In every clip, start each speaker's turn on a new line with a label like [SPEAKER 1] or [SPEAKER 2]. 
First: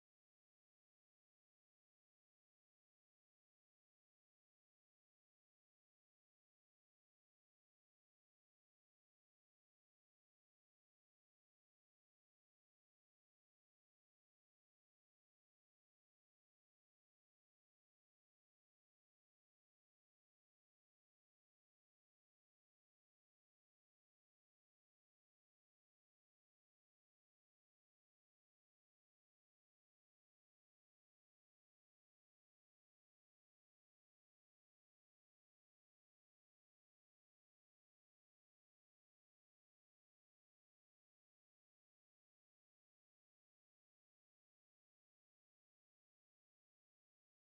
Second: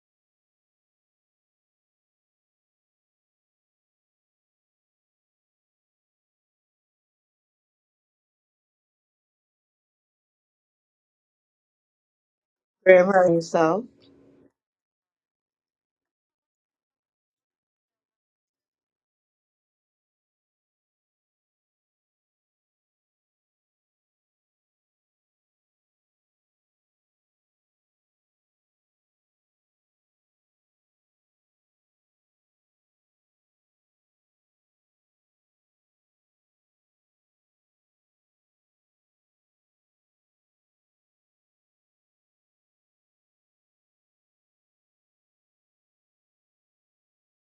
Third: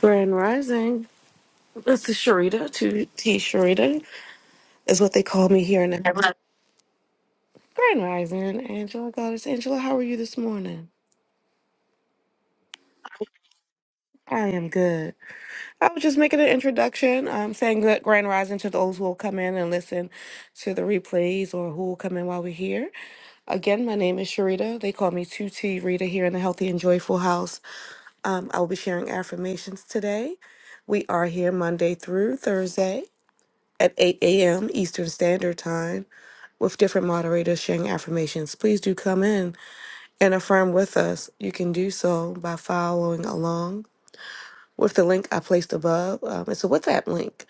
[SPEAKER 1] Grand Rising. This is Sharita, 2T Sharita, is what they call me here in the Grand Rising. Angela Goddess. Angela, how are you this morning?
[SPEAKER 2] Graham hurt himself.
[SPEAKER 1] I am good. I was just making an introduction. I'm saying good Grand Rising to those who will come in and listen to the replays or who will come in while we're here. Again, my name is Sharita. They call me 2T Rita here in the Healthy and Joyful House. Um, I will be sharing affirmations today. We are here Monday through Thursday at 8 a.m. Eastern Standard Time. with different moderators sharing affirmations. Please do come in and affirm with us. You can do so by following along with the link I placed above. Um, it's a WhatsApp link,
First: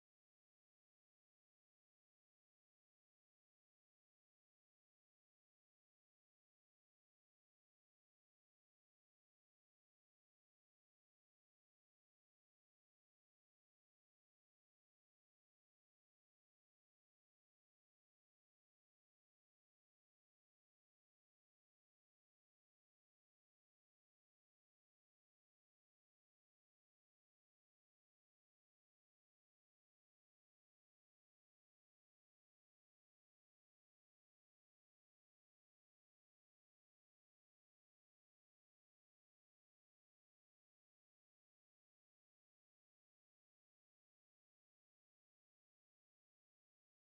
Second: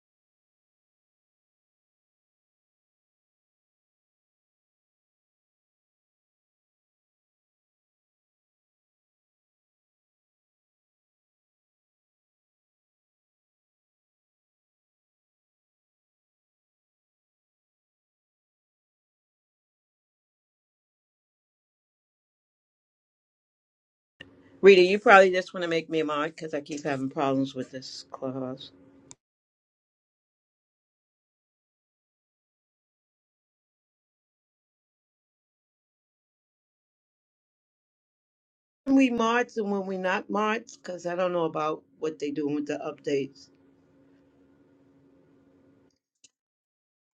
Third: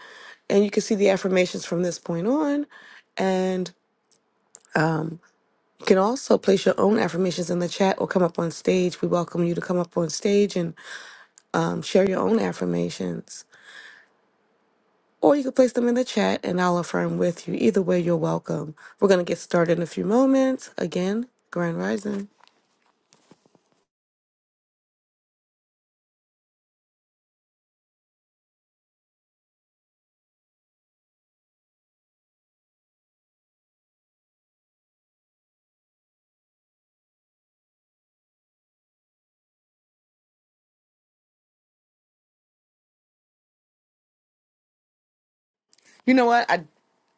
[SPEAKER 1] and you can see the affirmations from this point on. And you can also place your own affirmations in the chat or come up on stage. We welcome you to come up on stage and um, share your own affirmations. Or you can place them in the chat and I'll affirm with you. Either way, you're welcome. We're going to get started in a few moments. Again, Grand Rising.
[SPEAKER 2] Rita, you probably just want to make me a mod because I keep having problems with this clubhouse. When we mods and when we not mods, because I don't know about what they doing with the updates.
[SPEAKER 1] You know what? I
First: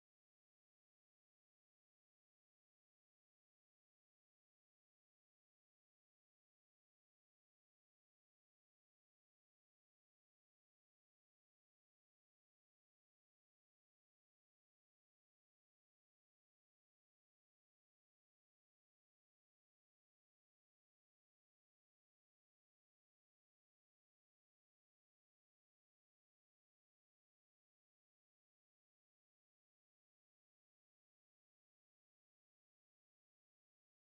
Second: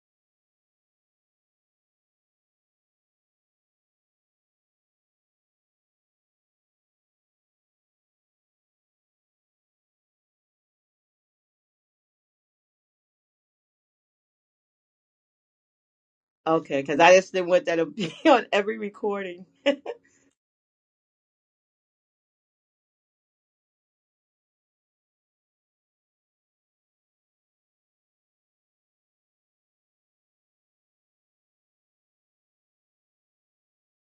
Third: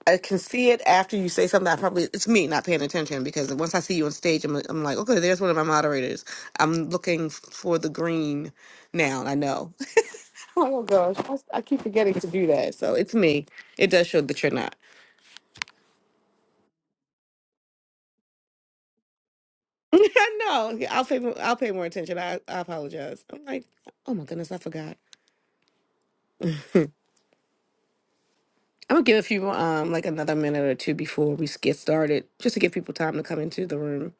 [SPEAKER 1] I can see it after you say something. I probably it's me not paying attention because once I see you on stage, I'm I'm like, okay, there's one of my moderators. I'm looking for the green now. and I know. Oh gosh, I, I keep forgetting to do that. So it's me. It does show that you're not.
[SPEAKER 2] Okay, because I just didn't want that to be on every recording.
[SPEAKER 1] No, Yeah, I'll pay. mo- I'll pay more attention. I, I apologize. I'm like, oh my goodness, I forgot. I'm gonna give a few, um, like another minute or two before we s- get started, just to give people time to come into the room.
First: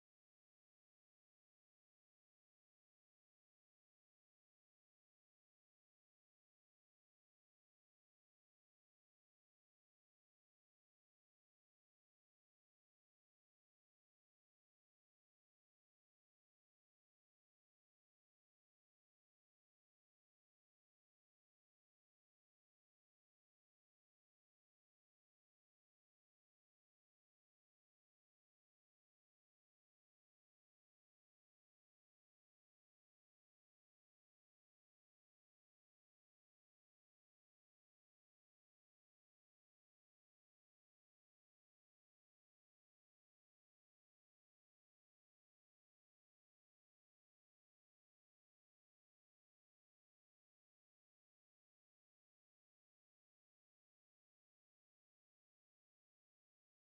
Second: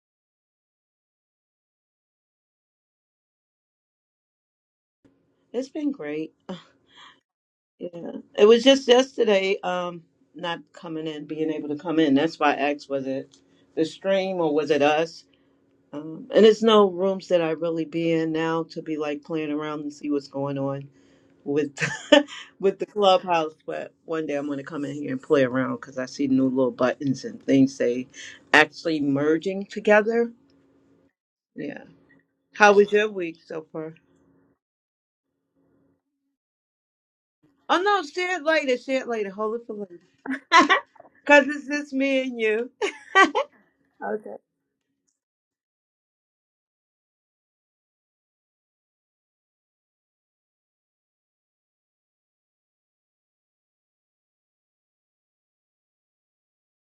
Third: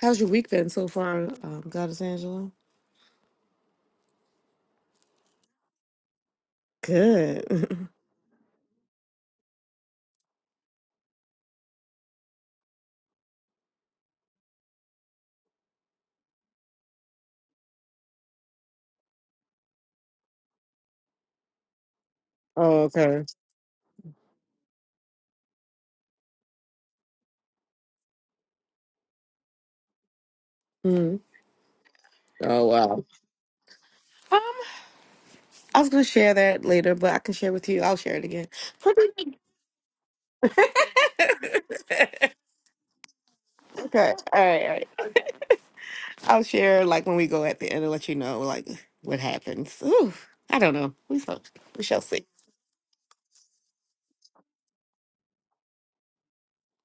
[SPEAKER 1] How's your week been so far, um, Goddess Angela?
[SPEAKER 2] it's been great.
[SPEAKER 1] Good.
[SPEAKER 2] Yeah, it was just yesterday. Um, not coming in, being able to come in. That's why I asked, was it the stream or was it us? Um, and it's no rooms that I really be in now to be like playing around and see what's going on. with with
[SPEAKER 1] Oh,
[SPEAKER 2] the
[SPEAKER 1] okay.
[SPEAKER 2] clubhouse but one day i'm going to come in here and play around because i see new little buttons and things they actually merging together
[SPEAKER 1] Mhm.
[SPEAKER 2] yeah
[SPEAKER 1] Oh,
[SPEAKER 2] how was
[SPEAKER 1] wow.
[SPEAKER 2] your week so far
[SPEAKER 1] Um, I was gonna share that later, but I can share with you.
[SPEAKER 2] oh
[SPEAKER 1] I'll
[SPEAKER 2] no
[SPEAKER 1] share it
[SPEAKER 2] share it
[SPEAKER 1] again.
[SPEAKER 2] later share it later
[SPEAKER 1] Pretty-
[SPEAKER 2] hold it for later because
[SPEAKER 1] okay.
[SPEAKER 2] it's just me and you
[SPEAKER 1] All right. All right. I'll share like when we go at the end and let you know like what happens. Ooh, I don't know. We shall. We shall see.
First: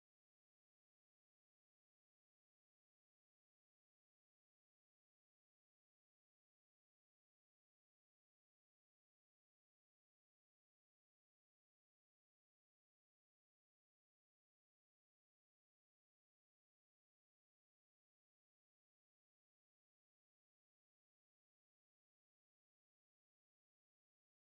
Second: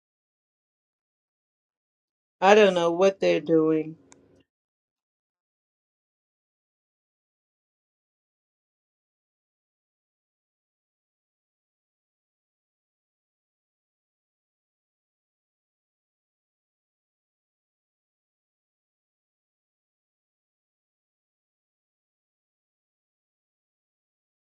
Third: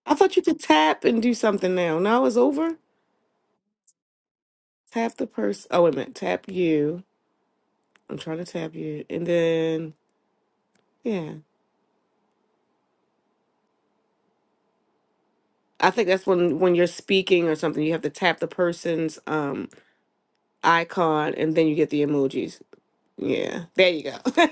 [SPEAKER 1] I thought you could tap and do something now. Now it's
[SPEAKER 2] i don't
[SPEAKER 1] over.
[SPEAKER 2] know what they're doing
[SPEAKER 1] Tap the person. Oh, wait a minute. Tap you. I'm trying to tap you, and then yeah. I think that's when when you're speaking or something, you have to tap the person's um icon and then you get the emojis. Yeah, there you go.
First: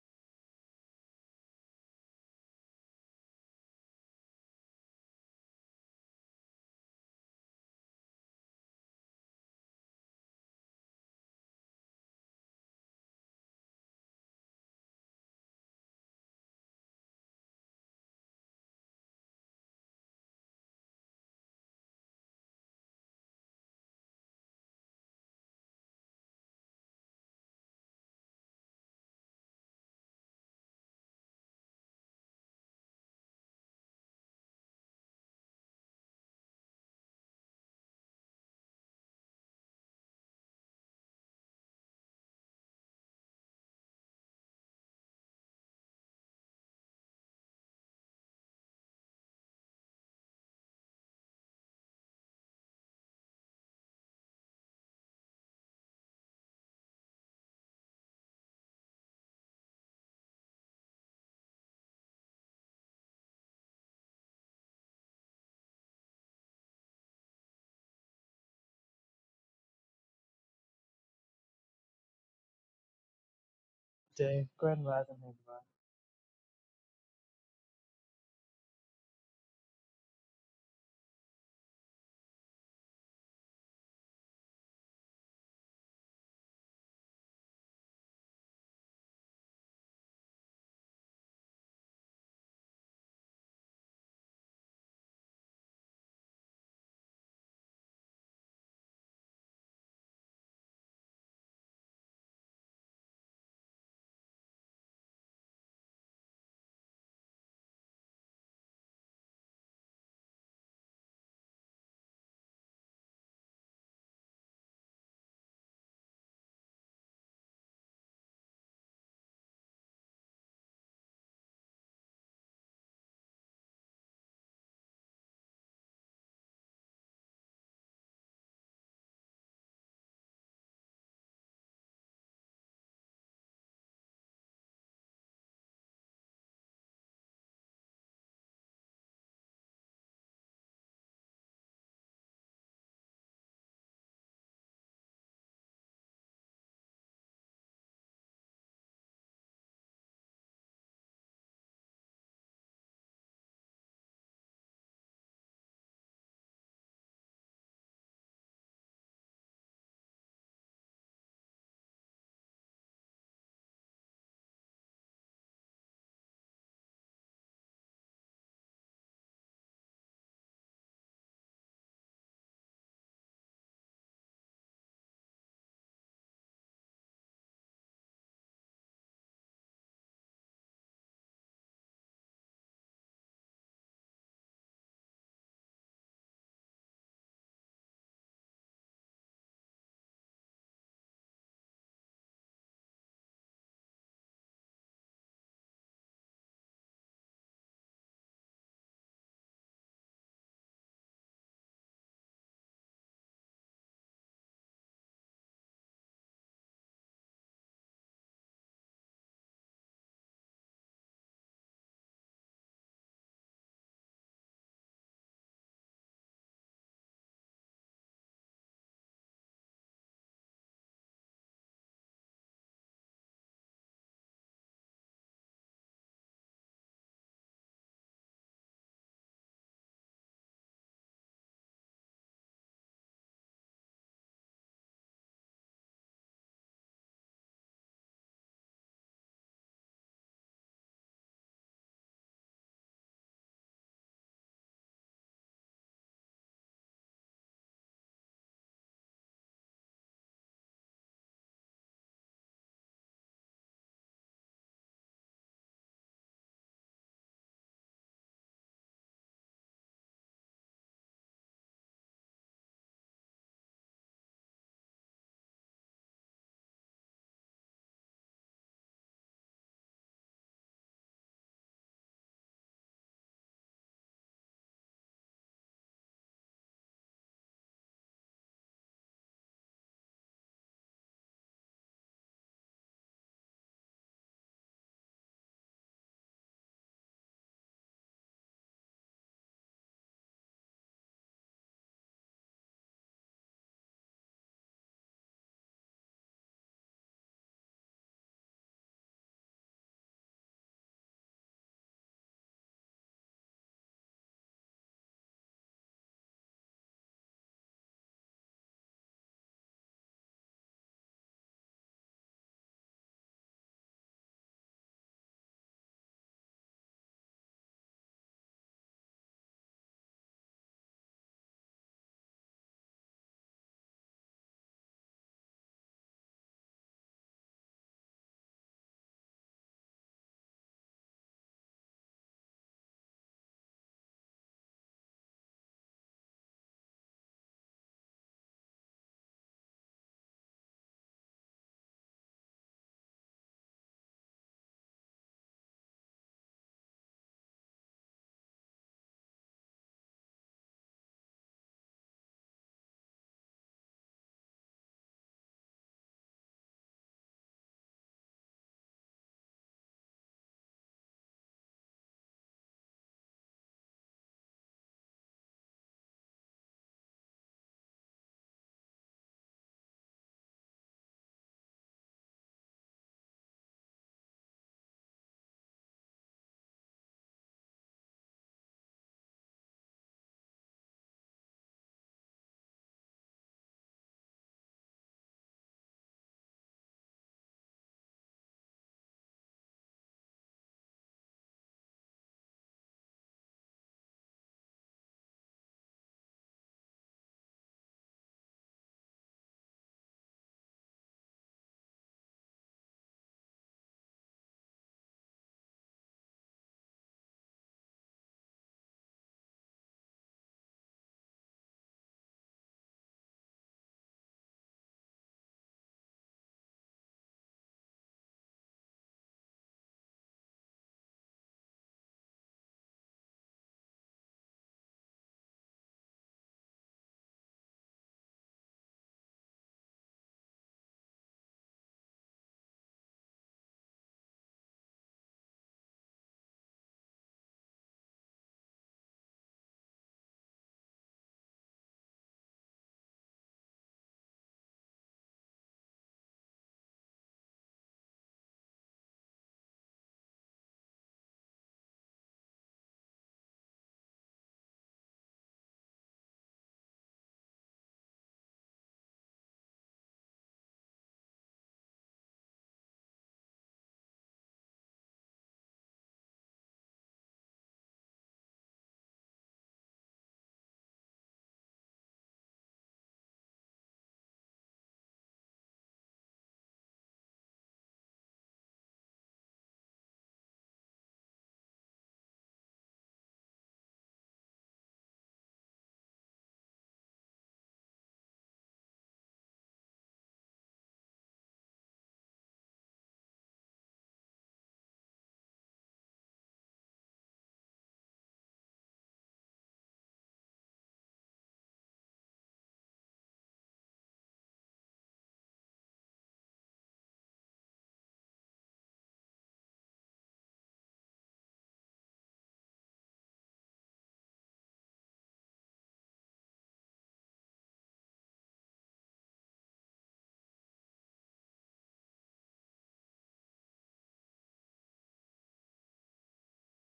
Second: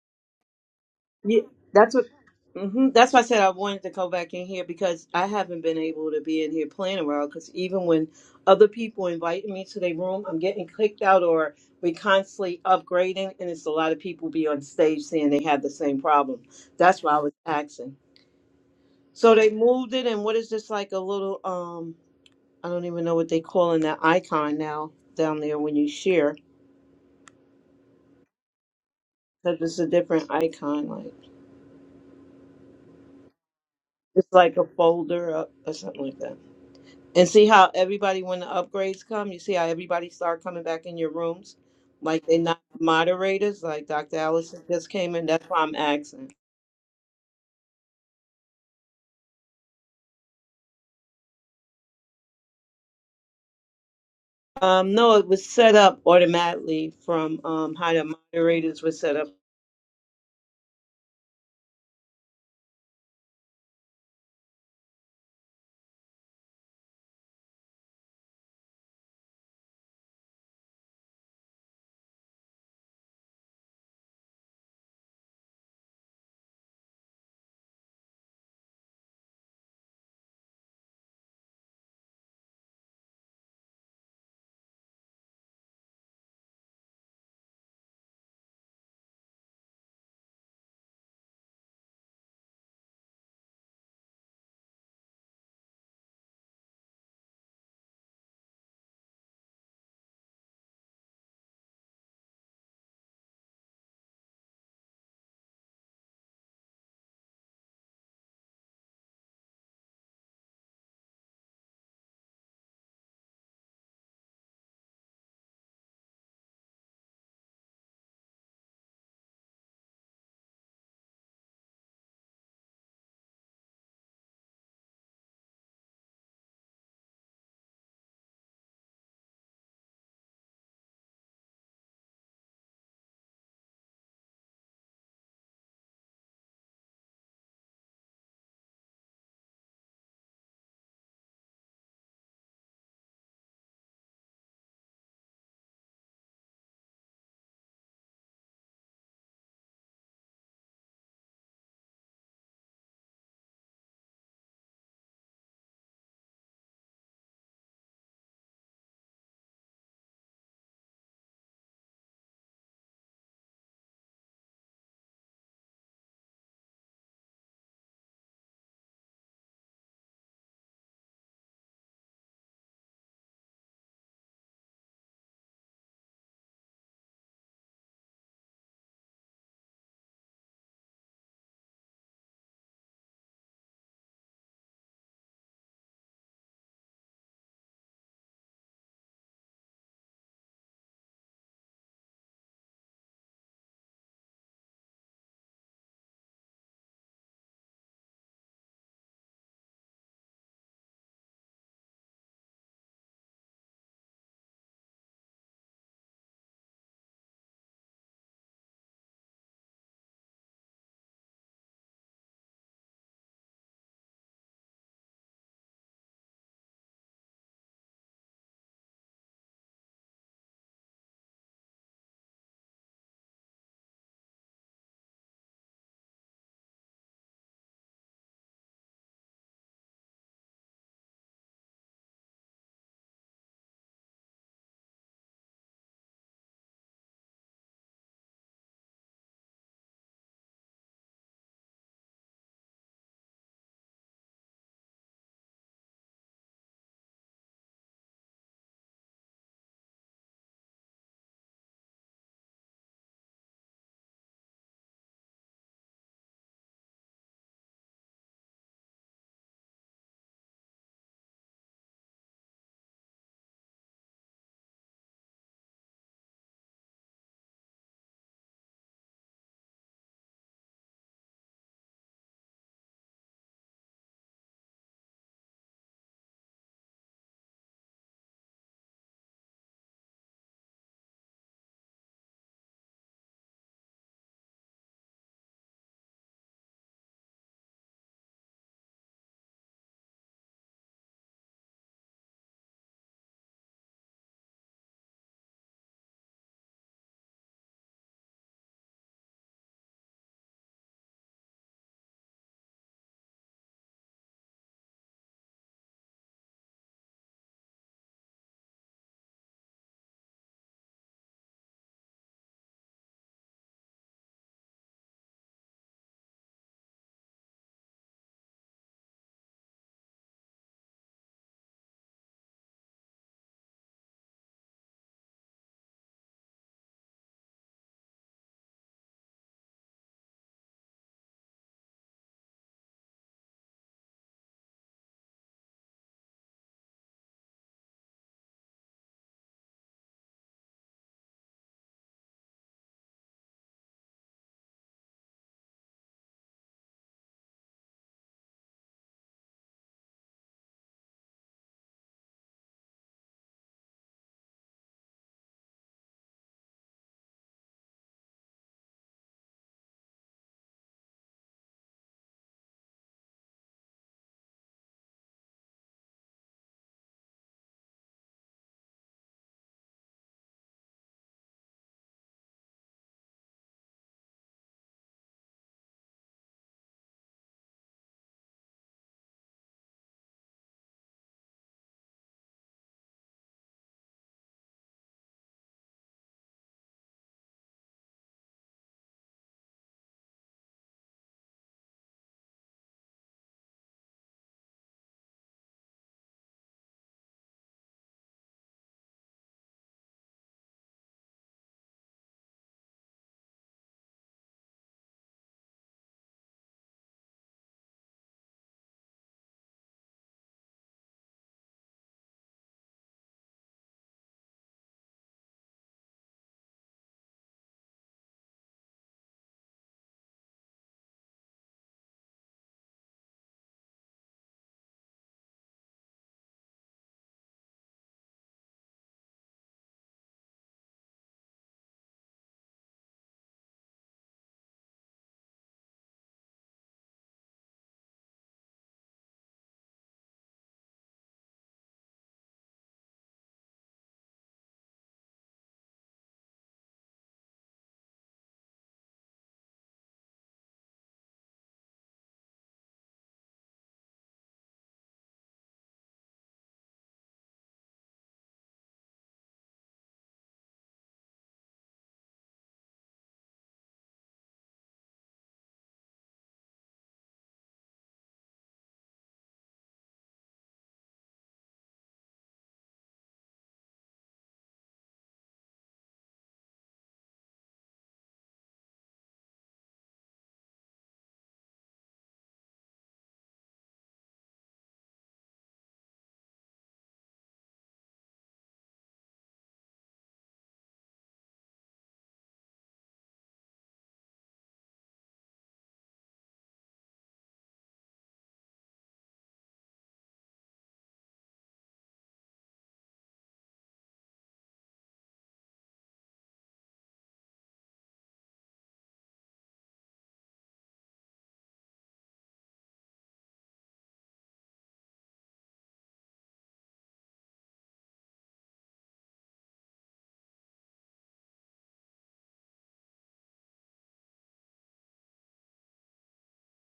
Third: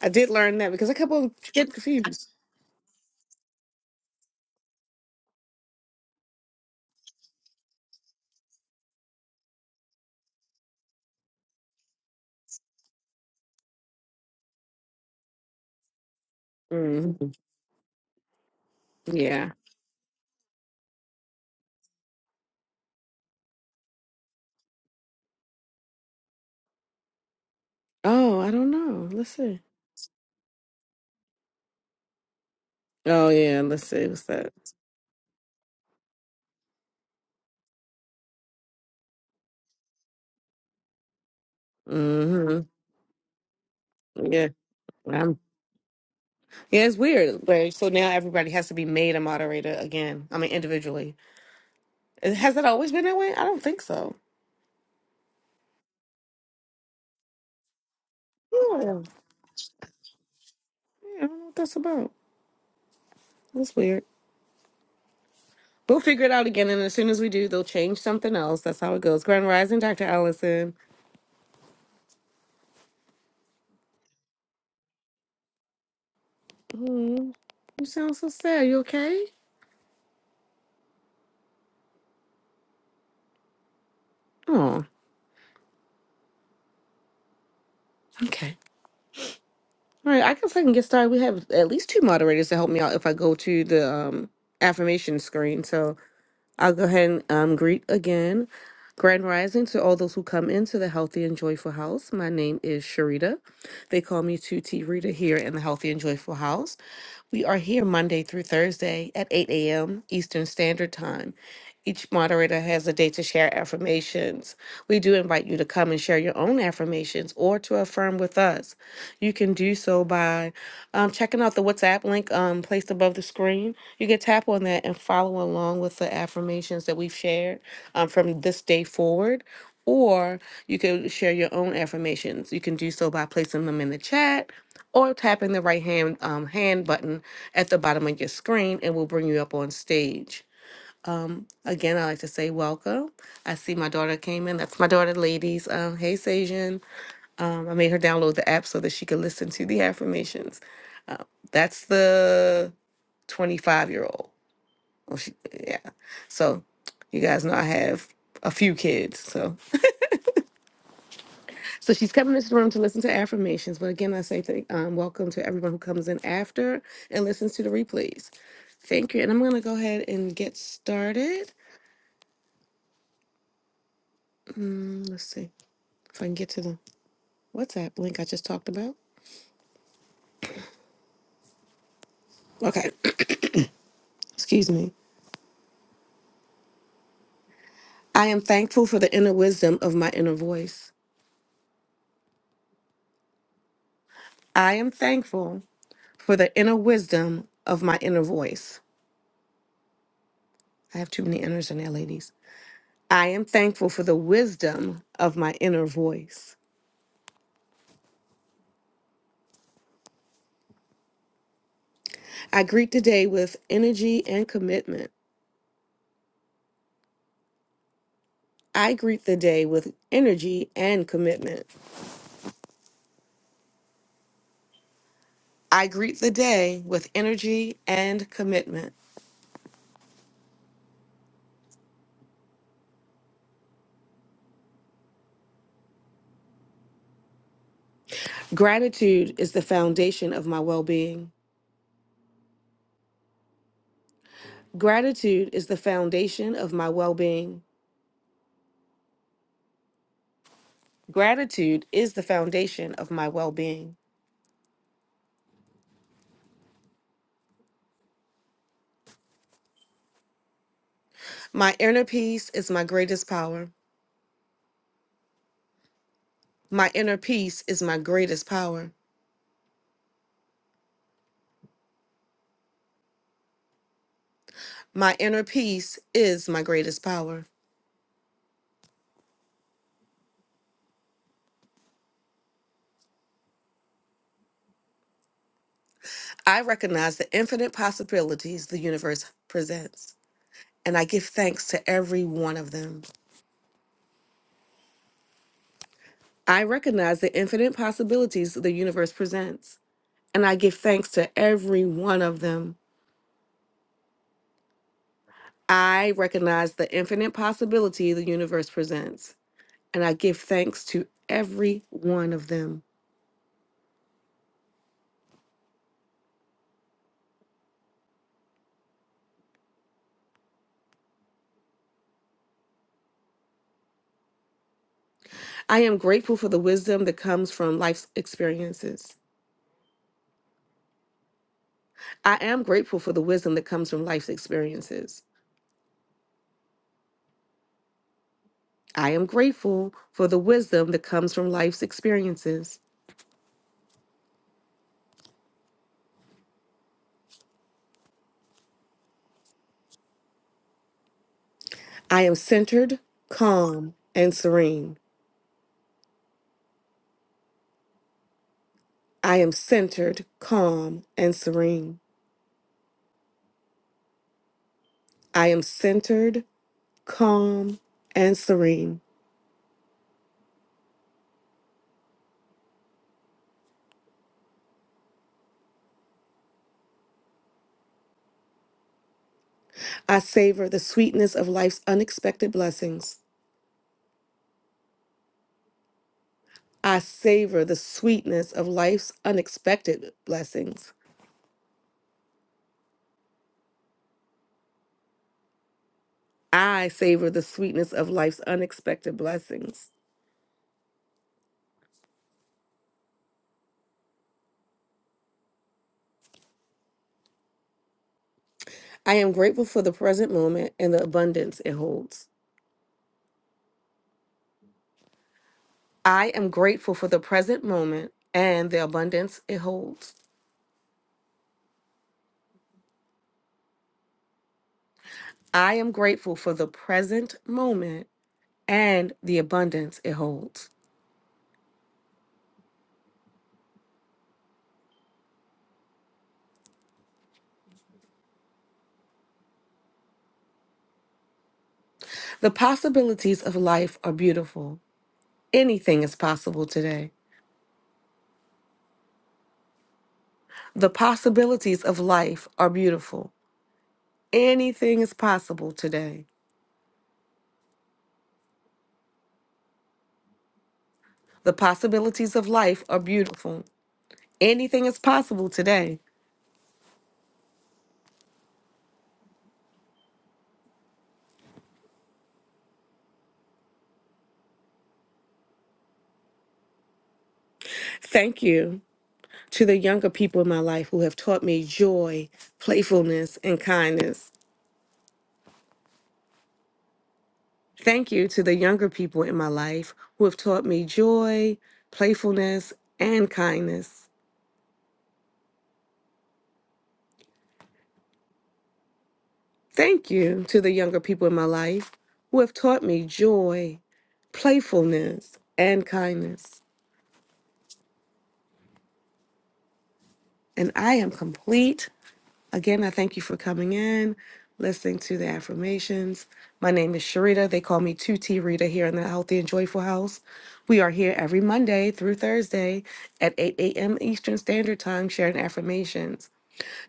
[SPEAKER 1] I did learn that because a couple
[SPEAKER 2] Yeah,
[SPEAKER 1] get
[SPEAKER 2] that's what.
[SPEAKER 1] confused.
[SPEAKER 2] hmm That's why I said I wanted to go back in here because I haven't been able to be in here playing around. Because even when other people invite me to their room, I'm getting kicked out, or we constantly upgrading, and it's a lot of people be on stage saying they have the same problem. That's why I
[SPEAKER 1] Mm,
[SPEAKER 2] was asking. So
[SPEAKER 1] yeah.
[SPEAKER 2] they moved it, and what is this like a little um? I don't even know what they calling that icon now down there when you share
[SPEAKER 1] Oh, I don't know. Let's see.
[SPEAKER 2] because it's a different icon, like
[SPEAKER 1] Oh yeah, let's see. What's
[SPEAKER 2] it's
[SPEAKER 1] that?
[SPEAKER 2] like a folder or, or something like that. And see how everybody, when the upgrades come, you see how everybody start coming back in your rooms? Like they're
[SPEAKER 1] hmm
[SPEAKER 2] not moderators, like Dr.
[SPEAKER 1] Yeah.
[SPEAKER 2] Allison just came in.
[SPEAKER 1] I'm,
[SPEAKER 2] That's why I'm asking.
[SPEAKER 1] yeah, it's weird. But so now everybody has to be made a moderator again. I mean, individually. Uh, Has it always been that way? I don't think so.
[SPEAKER 2] Um, no, it was set up automatically from um, how the
[SPEAKER 1] Yeah. Yeah,
[SPEAKER 2] moderators were set
[SPEAKER 1] I
[SPEAKER 2] up.
[SPEAKER 1] don't know what that's about. That's weird. We'll figure it out again, and as soon as we do, they'll change something else. That's how it goes. Grand Rising, Dr. Allison.
[SPEAKER 3] day. Grand rising, everybody.
[SPEAKER 1] Oh, you sound so sad. You okay? Oh, okay. All right. I guess I can get started. We have at least two moderators to help me out if I go to the um, affirmation screen. So I'll go ahead and um, greet again. Grand rising to all those who come into the Healthy and Joyful House. My name is Sharita. They call me 2T Rita here in the Healthy and Joyful House. We are here Monday through Thursday at 8 a.m. Eastern Standard Time. Each moderator has a day to share affirmations. We do invite you to come and share your own affirmations or to affirm with us. You can do so by um, checking out the WhatsApp link um, placed above the screen. You can tap on that and follow along with the affirmations that we've shared um, from this day forward. Or you can share your own affirmations. You can do so by placing them in the chat or tapping the right hand um, hand button at the bottom of your screen, and we'll bring you up on stage. Again, i like to say welcome. I see my daughter came in. That's my daughter, ladies. Um, hey, Sajan. Um, I made her download the app so that she could listen to the affirmations. That's the 25 year old. Oh, she, yeah. So you guys know I have a few kids. So so she's coming into the room to listen to affirmations. But again, I say thank, um, welcome to everyone who comes in after and listens to the replays. Thank you. And I'm going to go ahead and get started. Let's see if I can get to the WhatsApp link I just talked about. Okay, excuse me. I am thankful for the inner wisdom of my inner voice. I am thankful for the inner wisdom of my inner voice. I have too many inners in there, ladies. I am thankful for the wisdom of my inner voice. I greet the day with energy and commitment. I greet the day with energy and commitment. I greet the day with energy and commitment. Gratitude is the foundation of my well being. Gratitude is the foundation of my well being. Gratitude is the foundation of my well being. My inner peace is my greatest power. My inner peace is my greatest power. My inner peace is my greatest power. I recognize the infinite possibilities the universe presents, and I give thanks to every one of them. I recognize the infinite possibilities the universe presents, and I give thanks to every one of them. I recognize the infinite possibility the universe presents, and I give thanks to every one of them. I am grateful for the wisdom that comes from life's experiences. I am grateful for the wisdom that comes from life's experiences. I am grateful for the wisdom that comes from life's experiences. I am centered, calm, and serene. I am centered, calm, and serene. I am centered, calm, and serene. I savor the sweetness of life's unexpected blessings. I savor the sweetness of life's unexpected blessings. I savor the sweetness of life's unexpected blessings. I am grateful for the present moment and the abundance it holds. I am grateful for the present moment and the abundance it holds. I am grateful for the present moment and the abundance it holds. The possibilities of life are beautiful. Anything is possible today. The possibilities of life are beautiful. Anything is possible today. The possibilities of life are beautiful. Anything is possible today. Thank you to the younger people in my life who have taught me joy, playfulness, and kindness. Thank you to the younger people in my life who have taught me joy, playfulness, and kindness. Thank you to the younger people in my life who have taught me joy, playfulness, and kindness. And I am complete. Again, I thank you for coming in, listening to the affirmations. My name is Sharita. They call me 2T Rita here in the Healthy and Joyful House. We are here every Monday through Thursday at 8 a.m. Eastern Standard Time sharing affirmations.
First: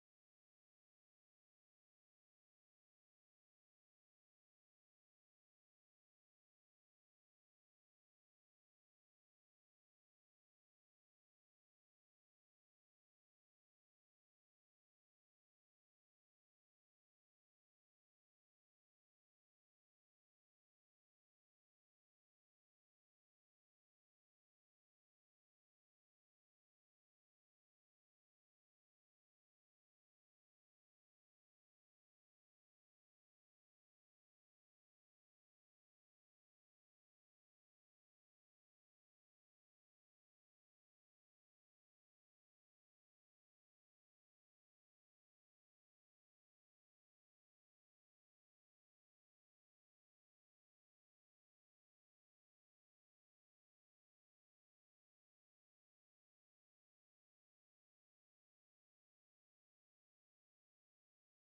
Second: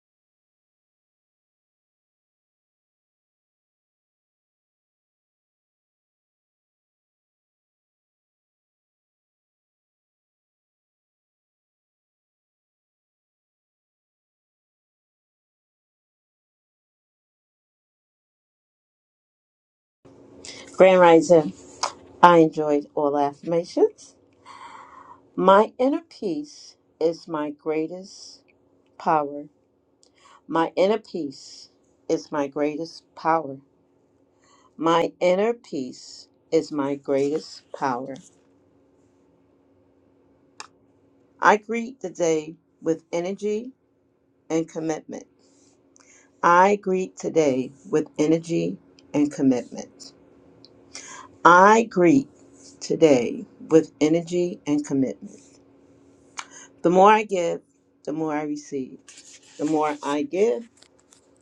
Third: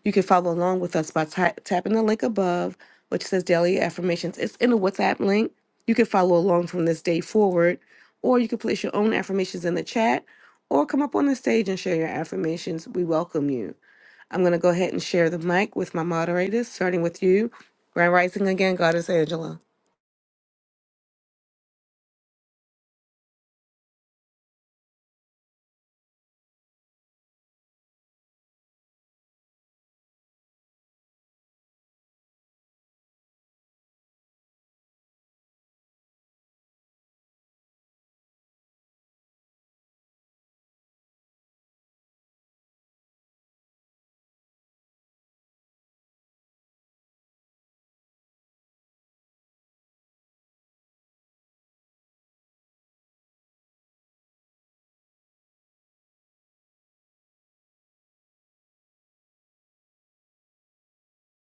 [SPEAKER 1] You can follow along with us by ta- tapping the link above, which says Daily Affirmations. It's in the WhatsApp link. You can follow along from this day forward, or you can place your own affirmations in the chat or come up on the stage and share your affirmations. We welcome you. I'm going to go ahead and share the mic with my moderators, starting with you. Grand Rising again, Goddess Angela.
[SPEAKER 2] Grand Rising, I enjoyed all affirmations. My inner peace is my greatest power. My inner peace is my greatest power. My inner peace is my greatest power. I greet the day with energy and commitment. I greet today with energy and commitment. I greet today with energy and commitment. The more I give, the more I receive. The more I give,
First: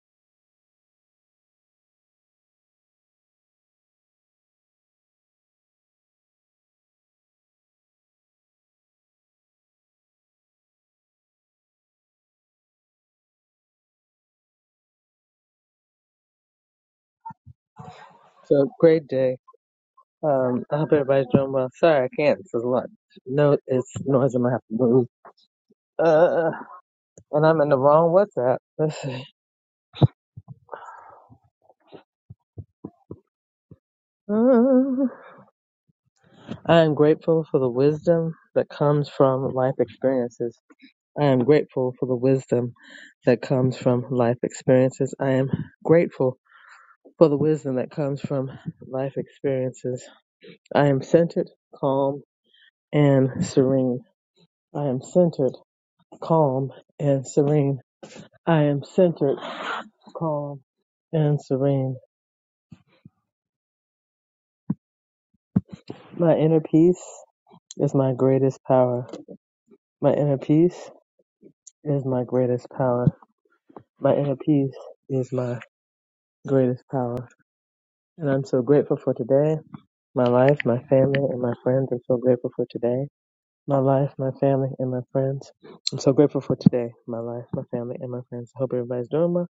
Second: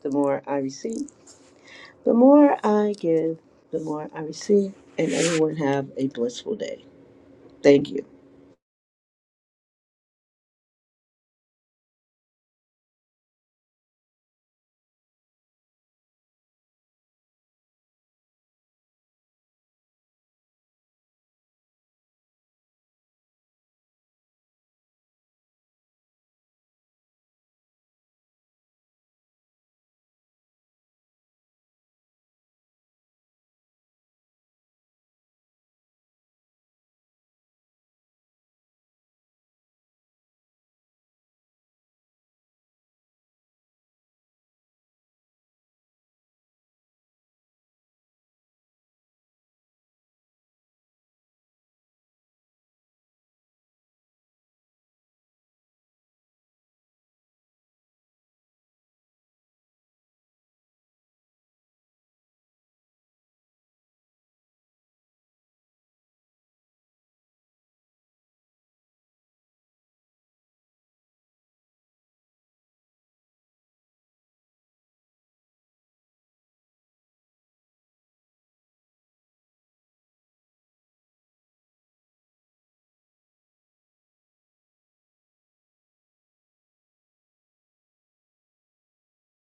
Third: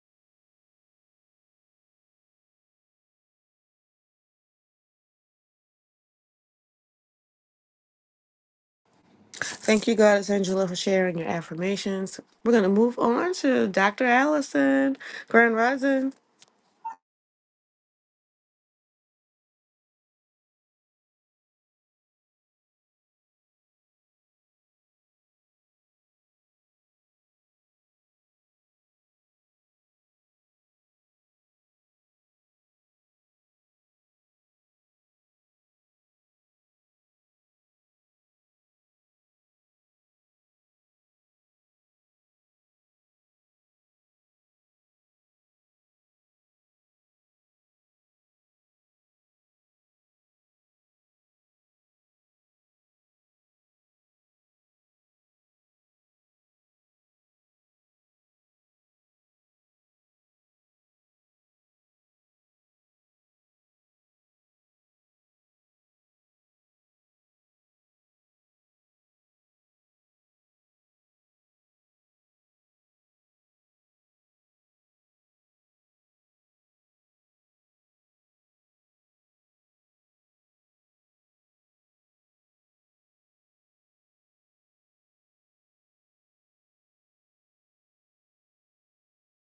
[SPEAKER 2] the more I receive. The more I give, the more I receive. And everyone have a blissful day. Thank you.
[SPEAKER 1] Thank you, Goddess Angela, for sharing your affirmations. We're going to move on to Dr. Allison. Grand Rising.
[SPEAKER 3] So great day. Um, I hope everybody's doing well. Sorry, I can't. It's a lot. No, it's noise. I'm gonna have to move. Uh, and I'm in the wrong WhatsApp. Let's see. Uh, I am grateful for the wisdom that comes from life experiences. I am grateful for the wisdom that comes from life experiences. I am grateful for the wisdom that comes from life experiences. I am centered, calm, and serene. I am centered calm and serene. I am centered, calm, and serene. My inner peace is my greatest power. My inner peace is my greatest power. My inner peace is my greatest power. And I'm so grateful for today, my life, my family, and my friends. I'm so grateful for today, my life, my family, and my friends. I'm so grateful for today, my life, my family, and my friends. I hope everybody's doing well.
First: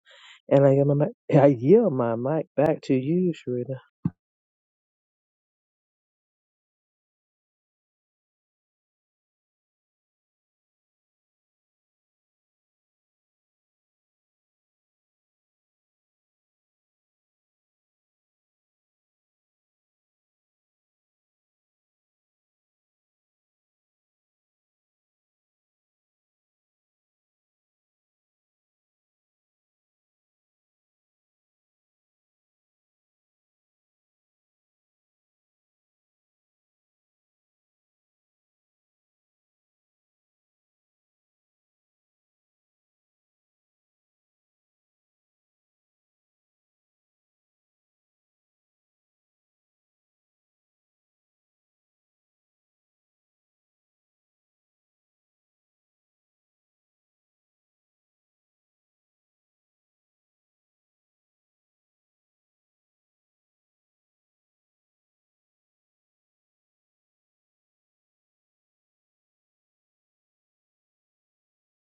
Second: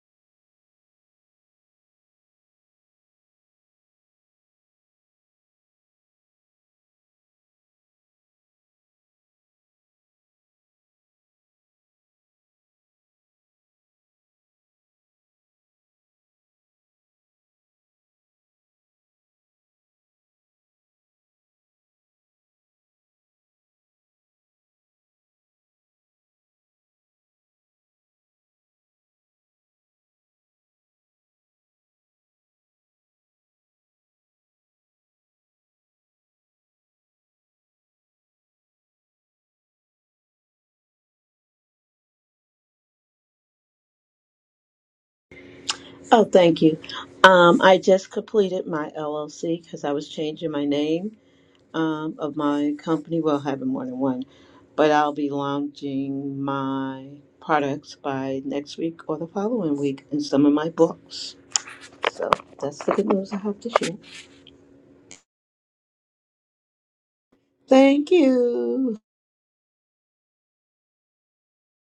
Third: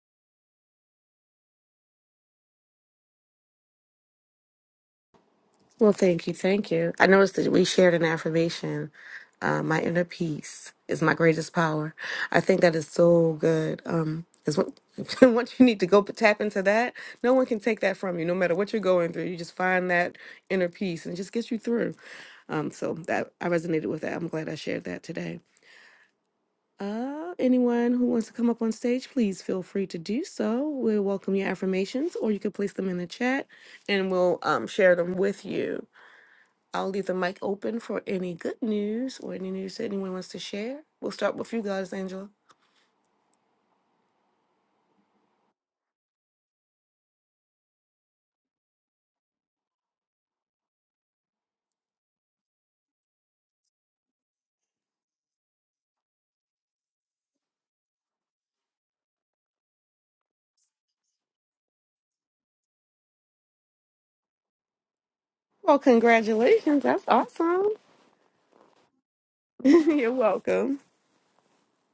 [SPEAKER 3] And I yield my, I yield my mic back to you, Sharita.
[SPEAKER 1] Well, thank you. Thank you. I noticed that we shared an affirmation. Uh, my inner peace is my greatest power. I think that is so good. Um, is what once you need to go tap into that, no one can take that from you. No matter what you're going through, you just find that inner peace and it just gets you through. Um, so that I resonated with that. I'm glad I shared that today. Uh, anyone who wants to come up on stage, please feel free to do so. We'll welcome your affirmations, or you can place them in the chat, and we'll um, share them with you. I'll leave the mic open for any good news or any news that anyone wants to share. We'll start with you guys, Angela.
[SPEAKER 2] Oh, thank you. Um, I just completed my LLC because I was changing my name um, of my company. Well, having more than one, but I'll be launching my products by next week or the following week in some of my books. So that's the good news I have to share.
[SPEAKER 1] Well, congratulations. That's awesome.
[SPEAKER 2] Thank you.
[SPEAKER 1] You're welcome.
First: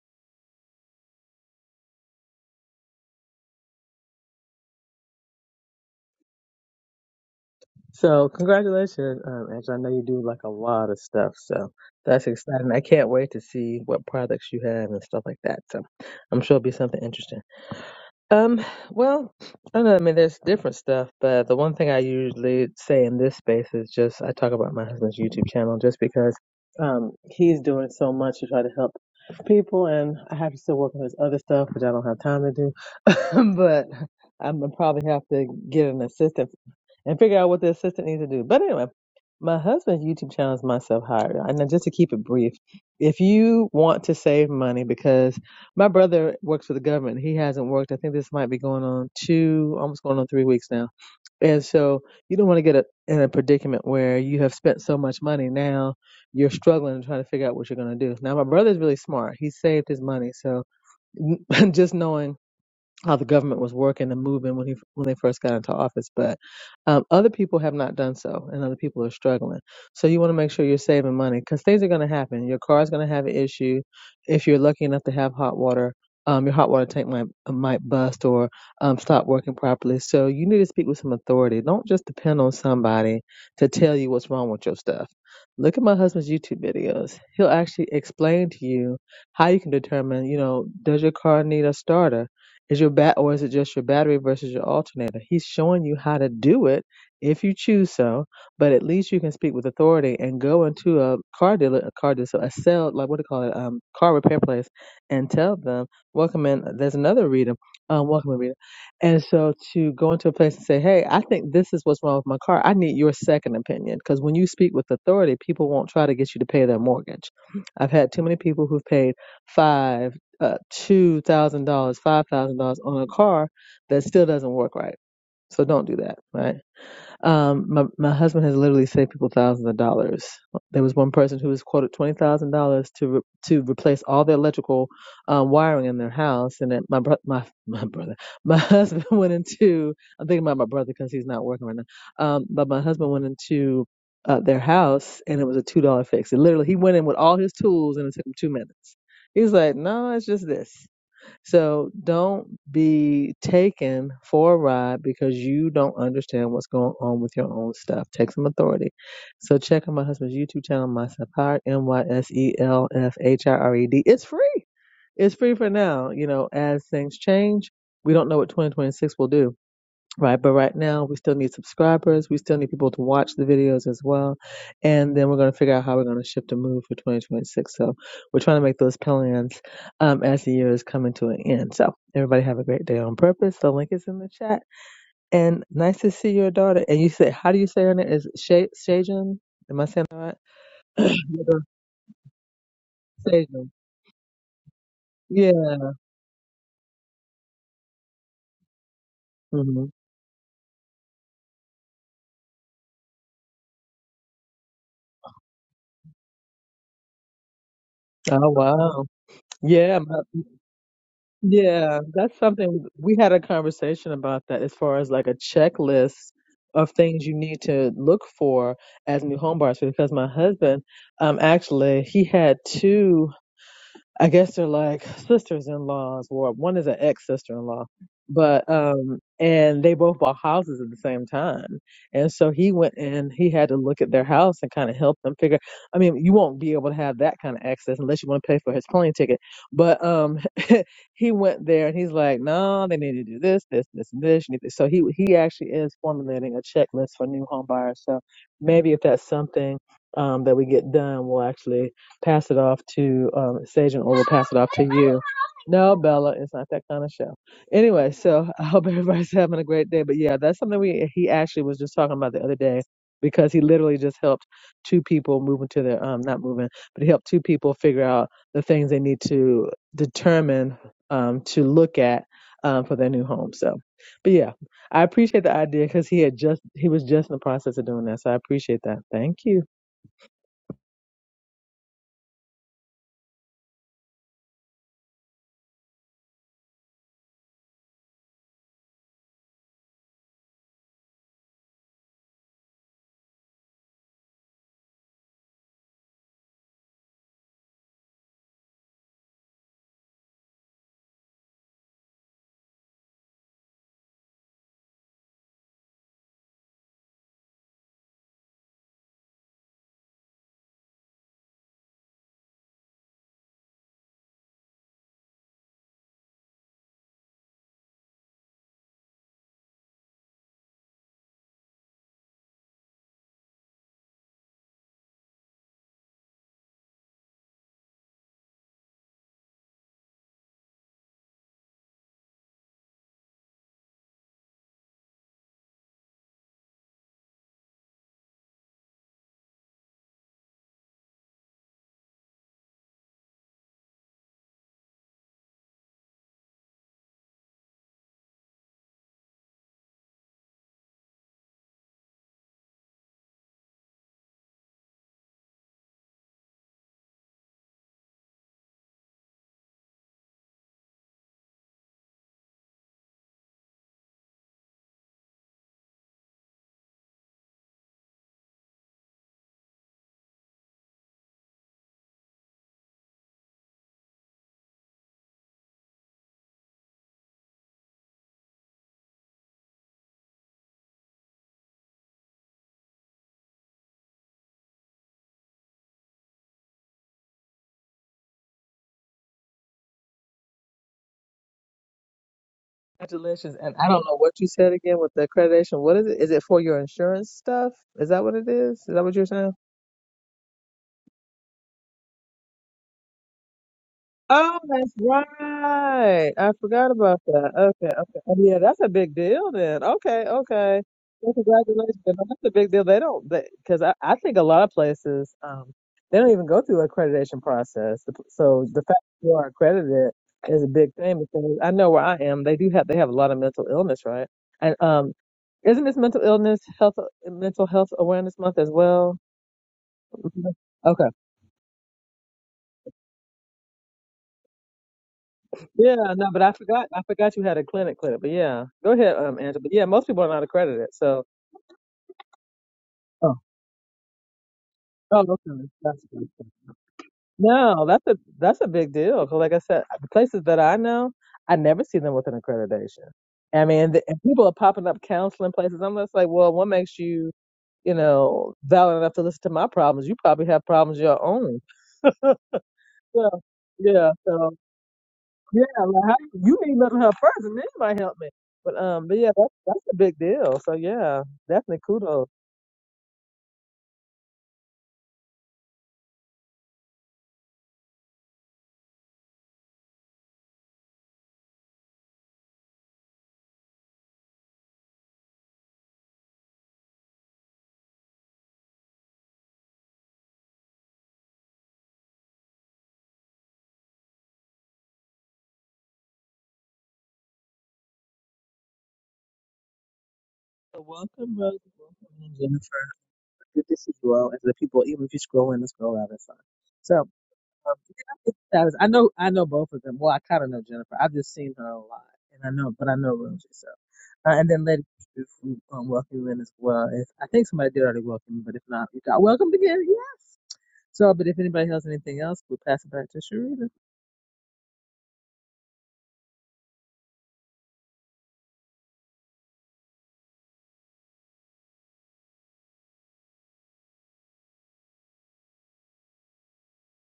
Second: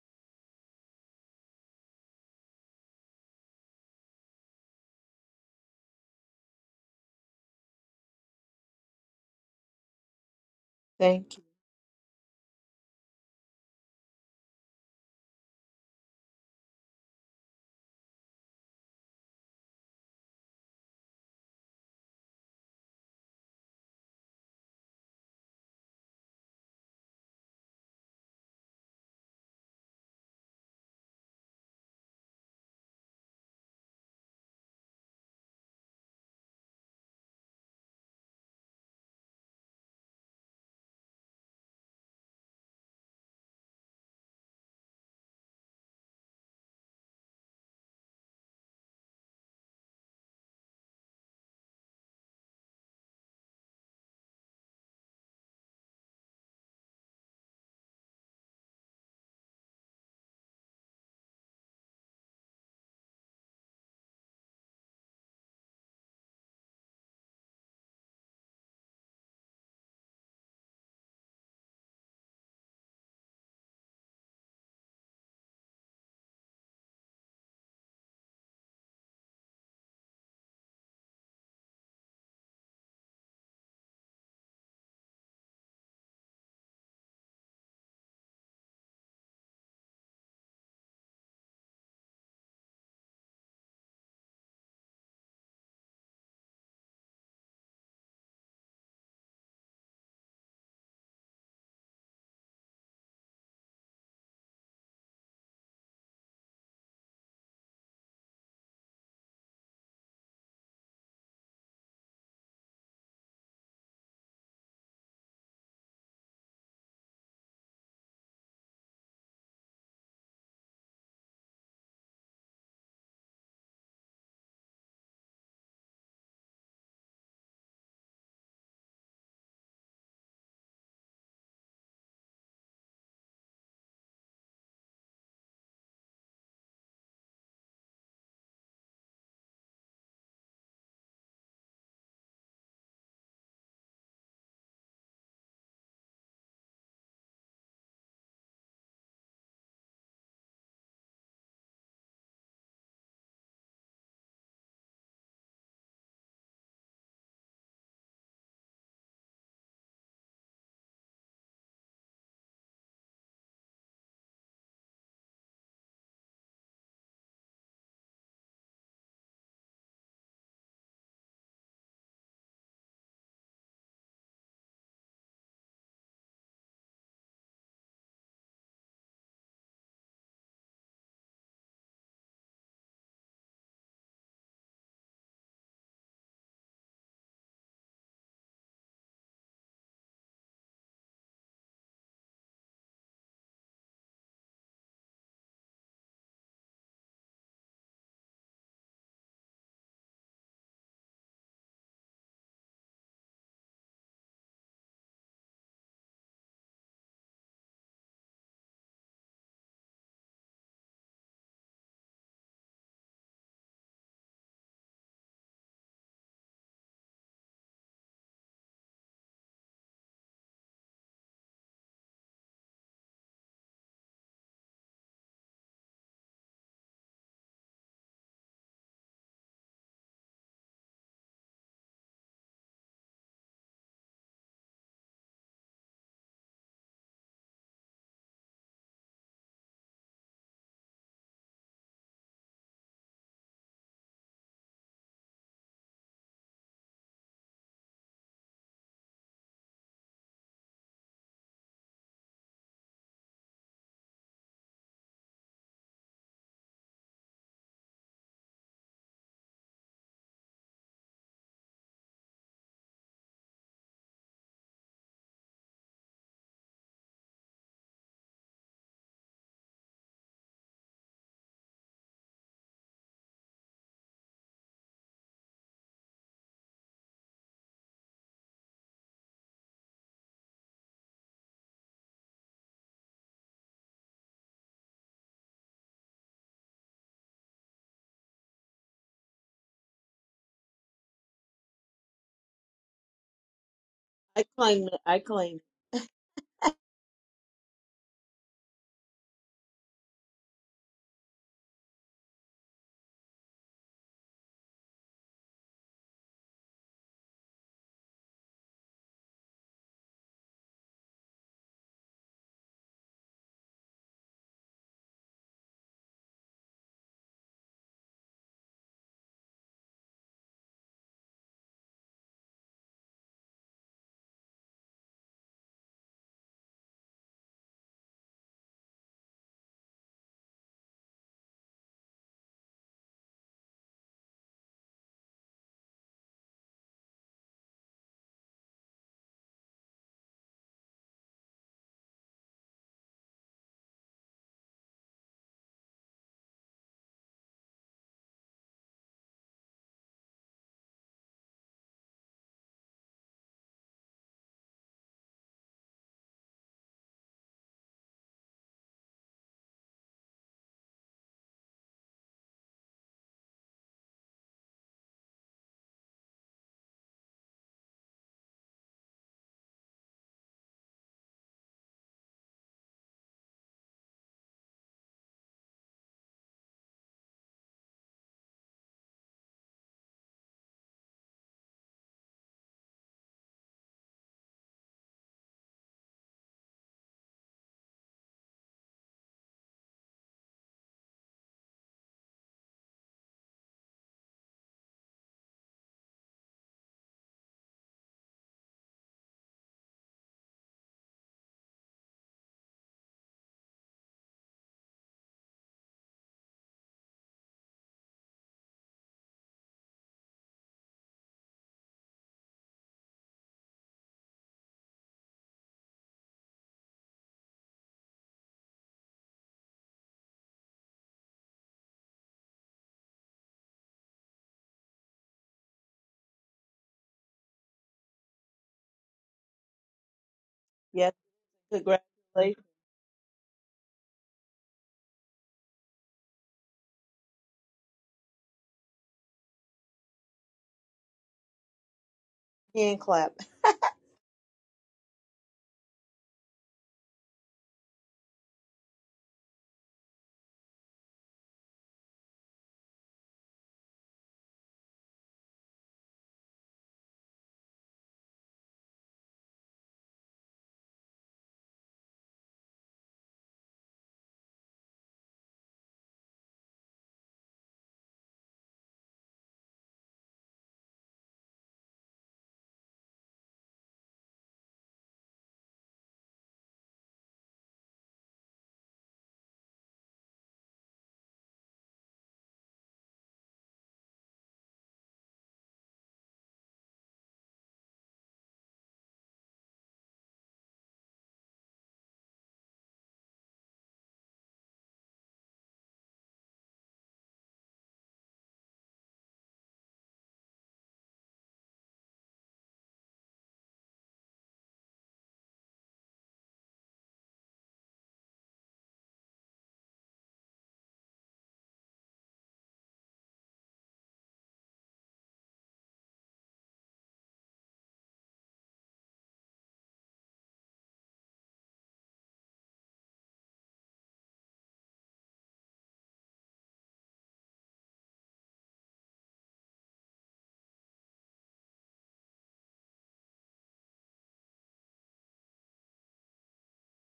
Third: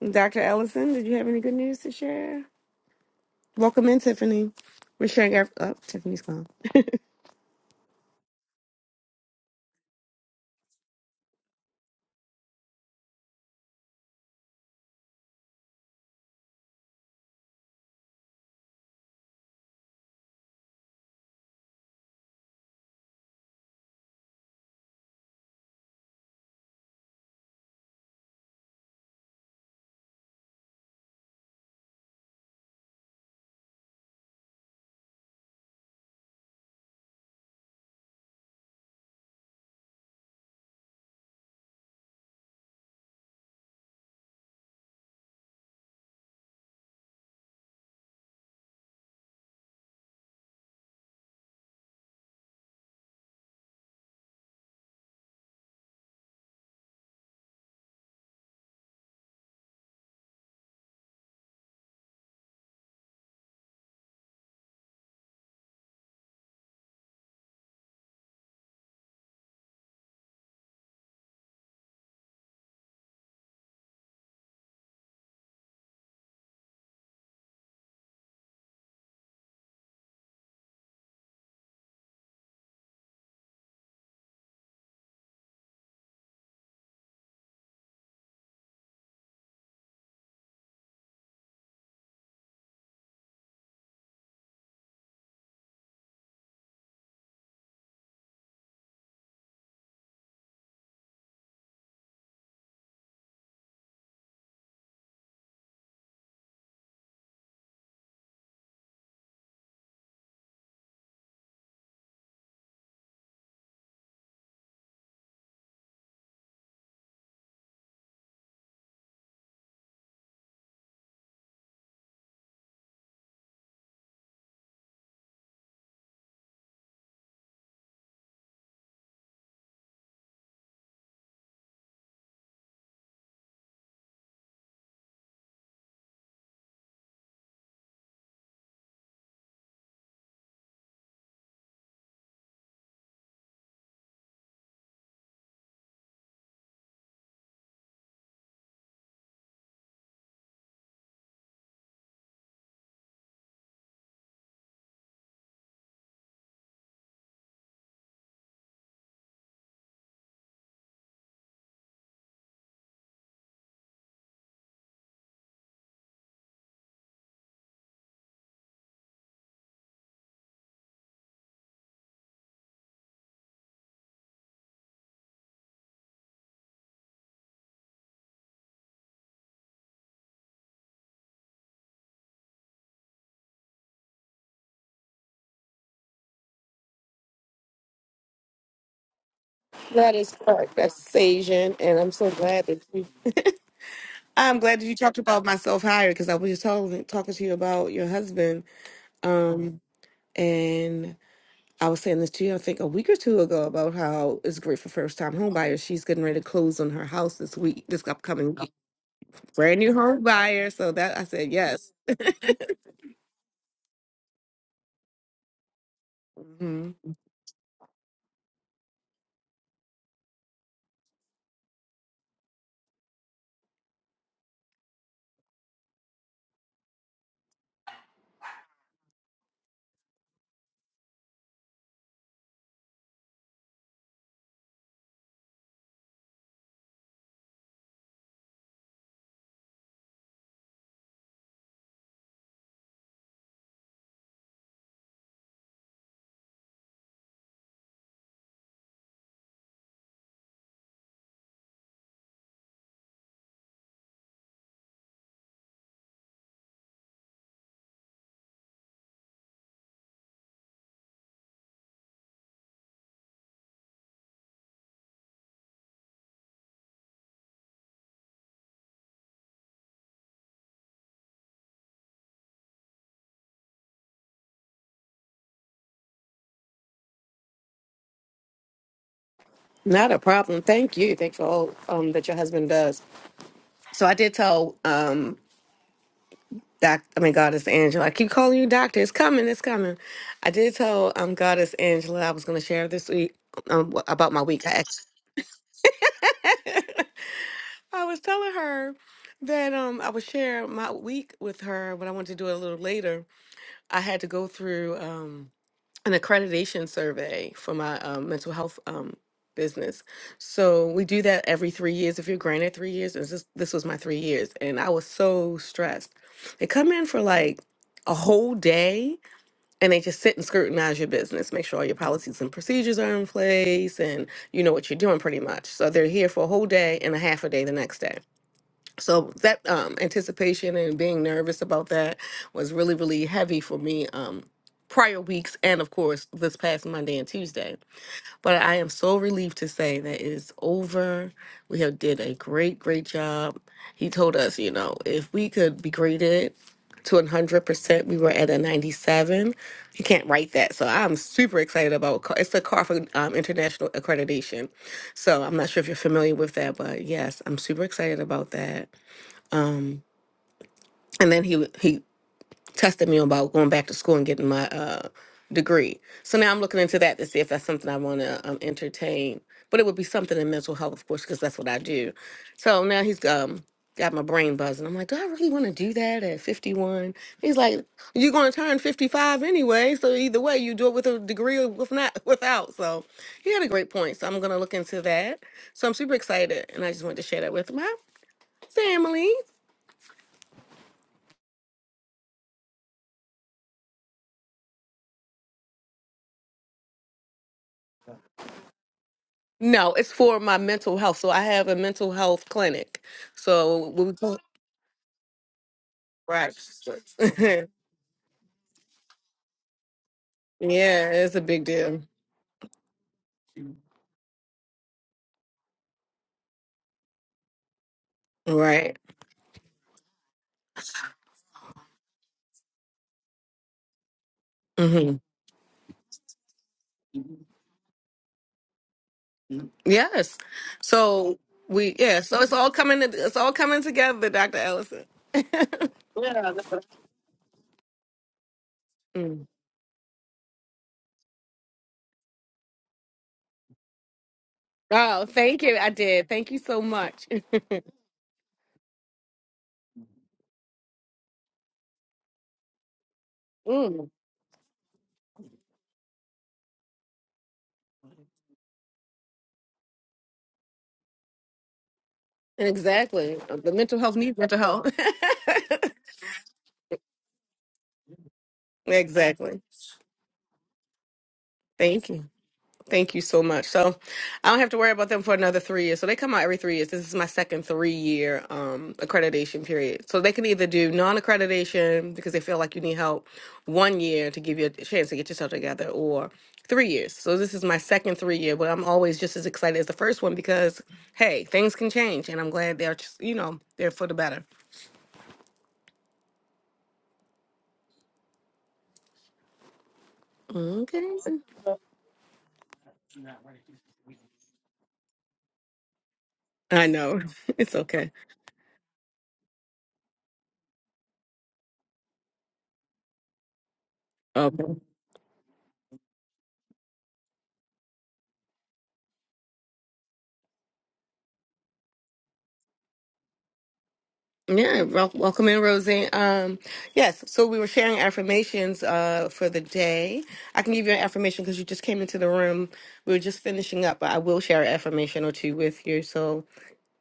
[SPEAKER 1] Dr. Ellison, did you have any good news to share? Welcome in, Tiffany. We're sharing our. Oh, Tiffany's gone.
[SPEAKER 3] So congratulations, um, Angela. I know you do like a lot of stuff,
[SPEAKER 2] Thank you.
[SPEAKER 3] so that's exciting. I can't wait to see what products you have and stuff like that. So I'm sure it'll be something interesting. Um, well, I don't know. I mean, there's different stuff, but the one thing I usually say in this space is just I talk about my husband's YouTube channel just because um he's doing so much to try to help people, and I have to still work on his other stuff, which I don't have time to do, but. I'm gonna probably have to get an assistant and figure out what the assistant needs to do. But anyway, my husband's YouTube channel is Myself Hired. And then just to keep it brief, if you want to save money, because my brother works for the government, he hasn't worked. I think this might be going on two, almost going on three weeks now. And so you don't want to get a, in a predicament where you have spent so much money. Now you're struggling to try to figure out what you're going to do. Now, my brother's really smart. He saved his money. So just knowing how the government was working and moving when he when they first got into office, but um, other people have not done so, and other people are struggling. So you want to make sure you're saving money because things are going to happen. Your car is going to have an issue. If you're lucky enough to have hot water, um, your hot water tank might might bust or um, stop working properly. So you need to speak with some authority. Don't just depend on somebody to tell you what's wrong with your stuff. Look at my husband's YouTube videos. He'll actually explain to you how you can determine, you know, does your car need a starter? Is your bat or is it just your battery versus your alternator? He's showing you how to do it if you choose so, but at least you can speak with authority and go into a car dealer, a car dealer, so a sale, like what do you call it, um, car repair place, and tell them, welcome in. There's another reader, um, welcome in reader, and so to go into a place and say, hey, I think this is what's wrong with my car. I need your second opinion because when you speak with authority, people won't try to get you to pay their mortgage. I've had too many people who've paid five uh, two thousand dollars, five thousand dollars on a car that still doesn't work right. So don't do that, right? Um, my my husband has literally saved people thousands of dollars. There was one person who was quoted twenty thousand dollars to re- to replace all the electrical um, wiring in their house, and then my bro- my my brother, my husband went into I'm thinking about my brother because he's not working right now. Um, but my husband went into uh, their house, and it was a two dollar fix. It literally he went in with all his tools, and it took him two minutes. He's like, no, it's just this. So don't be taken for a ride because you don't understand what's going on with your own stuff. Take some authority. So check out my husband's YouTube channel, My Sapphire, M-Y-S-E-L-F-H-I-R-E-D. It's free. It's free for now. You know, as things change, we don't know what 2026 will do Right, but right now we still need subscribers. We still need people to watch the videos as well, and then we're going to figure out how we're going to shift and move for 2026. So we're trying to make those plans um, as the year is coming to an end. So everybody have a great day on purpose. The link is in the chat, and nice to see your daughter. And you said, how do you say her name? Is it Shay Shajan? Am I saying
[SPEAKER 1] That
[SPEAKER 3] that
[SPEAKER 1] is
[SPEAKER 3] right?
[SPEAKER 1] correct. That's
[SPEAKER 3] Your daughter,
[SPEAKER 1] Sajan, and I'm so glad that you.
[SPEAKER 3] Shajan.
[SPEAKER 1] I'm glad that you talked about
[SPEAKER 3] Yeah.
[SPEAKER 1] myself higher because I was just talking talking to you about your husband. Um,
[SPEAKER 3] hmm
[SPEAKER 1] I was saying this to you, I think a week or two ago, about how it's great for first time home buyers. She's getting ready to close on her house this week, this
[SPEAKER 3] Oh
[SPEAKER 1] upcoming week.
[SPEAKER 3] wow.
[SPEAKER 1] Brand new
[SPEAKER 3] Yeah. My,
[SPEAKER 1] home buyer. So that I said, yes.
[SPEAKER 3] Yeah, that's something we had a conversation about that as far as like a checklist of
[SPEAKER 1] Mhm.
[SPEAKER 3] things you need to look for as new home buyers because my husband um actually he had two I guess they're like sisters-in-laws or one is an ex-sister-in-law but um and they both bought houses at the same time and so he went and he had to look at their house and kind of help them figure I mean you won't be able to have that kind of access unless you want to pay for his plane ticket but um he went there and he's like, no, they need to do this, this, this, and this. You need this." So he he actually is formulating a checklist for new home buyers. So maybe if that's something um, that we get done, we'll actually pass it off to um, Sajan or we'll pass it off to you. No, Bella, it's not that kind of show. Anyway, so I hope everybody's having a great day. But yeah, that's something we he actually was just talking about the other day because he literally just helped two people move into their um not moving, but he helped two people figure out the things they need to determine um, to look at um, for their new home. So, but yeah, I appreciate the idea because he had just he was just in the process of doing that. So I appreciate that. Thank you.
[SPEAKER 1] Not a problem. Thank you. Thanks for all um, that your husband does. So I did tell um, Doc, I mean, Goddess Angela, I keep calling you doctor. It's coming. It's coming. I did tell um, Goddess Angela I was going to share this week um, wh- about my
[SPEAKER 2] I
[SPEAKER 1] week. I,
[SPEAKER 2] claim
[SPEAKER 1] asked-
[SPEAKER 2] it. I claim it.
[SPEAKER 1] I was telling her that um, I would share my week with her, but I wanted to do it a little later I had to go through um, an accreditation survey for my um, mental health um, business. So we do that every three years. If you're granted three years, and this, is- this was my three years, and I was so stressed. They come in for like a whole day and they just sit and scrutinize your business, make sure all your policies and procedures are in place and you know what you're doing pretty much. So they're here for a whole day and a half a day the next day so that um, anticipation and being nervous about that was really really heavy for me um, prior weeks and of course this past monday and tuesday but i am so relieved to say that it is over we have did a great great job he told us you know if we could be graded to 100% we were at a 97 you can't write that so i'm super excited about Ca- it's the carfa um, international accreditation so i'm not sure if you're familiar with that but yes i'm super excited about that and then he he tested me about going back to school and getting my uh degree. So now I'm looking into that to see if that's something I want to um, entertain. But it would be something in mental health, of course, because that's what I do. So now he's um got my brain buzzing. I'm like, do I really want to do that at 51? He's like, you're going to turn 55 anyway. So either way, you do it with a degree or with not without. So he had a great point. So I'm gonna look into that. So I'm super excited, and I just wanted to share that with my family.
[SPEAKER 3] Congratulations. And I don't know what you said again with the accreditation. What is it? Is it for your insurance stuff? Is that what it is? Is that what you're saying?
[SPEAKER 1] No, it's for my mental health. So I have a mental health clinic. So we go-
[SPEAKER 3] Oh, that's right. I
[SPEAKER 1] right.
[SPEAKER 3] forgot about that. Okay, okay. Oh, yeah, that's a big deal then. Okay, okay.
[SPEAKER 1] yeah,
[SPEAKER 3] Well,
[SPEAKER 1] it's a big deal.
[SPEAKER 3] congratulations. No, That's a big deal. They don't, because I, I think a lot of places, um, they don't even go through accreditation process. The- p- So the
[SPEAKER 1] Right.
[SPEAKER 3] fact that you are accredited is a big thing because I know where I am. They do have, they have a lot of mental illness, right? And um,
[SPEAKER 1] hmm
[SPEAKER 3] isn't this mental illness health, mental health awareness month as well?
[SPEAKER 1] Yes.
[SPEAKER 3] Mhm.
[SPEAKER 2] Yes.
[SPEAKER 1] So we yeah. So it's
[SPEAKER 2] Congratulations.
[SPEAKER 1] all coming. It's all coming together, Doctor Ellison.
[SPEAKER 3] Yeah, no, but I forgot. I forgot you had a clinic, clinic. But yeah, go ahead, um,
[SPEAKER 1] Mm.
[SPEAKER 3] Angela. But yeah, most people are not accredited. So,
[SPEAKER 2] Hand clap.
[SPEAKER 3] oh, oh,
[SPEAKER 1] Oh, thank
[SPEAKER 3] okay,
[SPEAKER 1] you. I
[SPEAKER 3] that's good.
[SPEAKER 1] did. Thank you so much.
[SPEAKER 3] No, that's a that's a big deal. 'cause like I said, the places that I know, I never see them with an accreditation. I mean, the,
[SPEAKER 1] Mm.
[SPEAKER 3] and people are popping up counseling places. I'm just like, well, what makes you, you know, valid enough to listen to my problems? You probably have problems of your own. Yeah,
[SPEAKER 1] Exactly. The mental
[SPEAKER 3] yeah.
[SPEAKER 1] health needs
[SPEAKER 3] so.
[SPEAKER 1] mental health.
[SPEAKER 3] Yeah, like how, you you need little help first, and then you might help me. But um, but yeah, that's
[SPEAKER 1] exactly.
[SPEAKER 3] that's a big deal. So yeah, definitely
[SPEAKER 1] Thank you.
[SPEAKER 3] kudos.
[SPEAKER 1] Thank you so much. So I don't have to worry about them for another three years. So they come out every three years. This is my second three year um, accreditation period. So they can either do non accreditation because they feel like you need help one year to give you a chance to get yourself together or three years. So this is my second three year, but I'm always just as excited as the first one because, hey, things can change. And I'm glad they're, just, you know, they're for the better.
[SPEAKER 3] So
[SPEAKER 1] Okay.
[SPEAKER 3] welcome, Rose. Welcome, Jennifer. Good to see you all, and the people. Even if you scroll in and scroll out, it's fine.
[SPEAKER 1] I
[SPEAKER 3] So um,
[SPEAKER 1] know.
[SPEAKER 3] yeah,
[SPEAKER 1] It's okay.
[SPEAKER 3] I that is- I know I know both of them. Well, I kind of know Jennifer. I've just seen her a lot, and I know, but I know Rosie. So uh, and
[SPEAKER 1] Okay.
[SPEAKER 3] then Lady Truth, we um, welcome you in as well. If, I think somebody did already welcome you, but if not, you got welcomed again. Yes. So, but if anybody has anything else, we'll pass it back to Sharita.
[SPEAKER 1] Yeah, wel- welcome in, Rosie. Um, yes, so we were sharing affirmations uh, for the day. I can give you an affirmation because you just came into the room. We were just finishing up, but I will share an affirmation or two with you so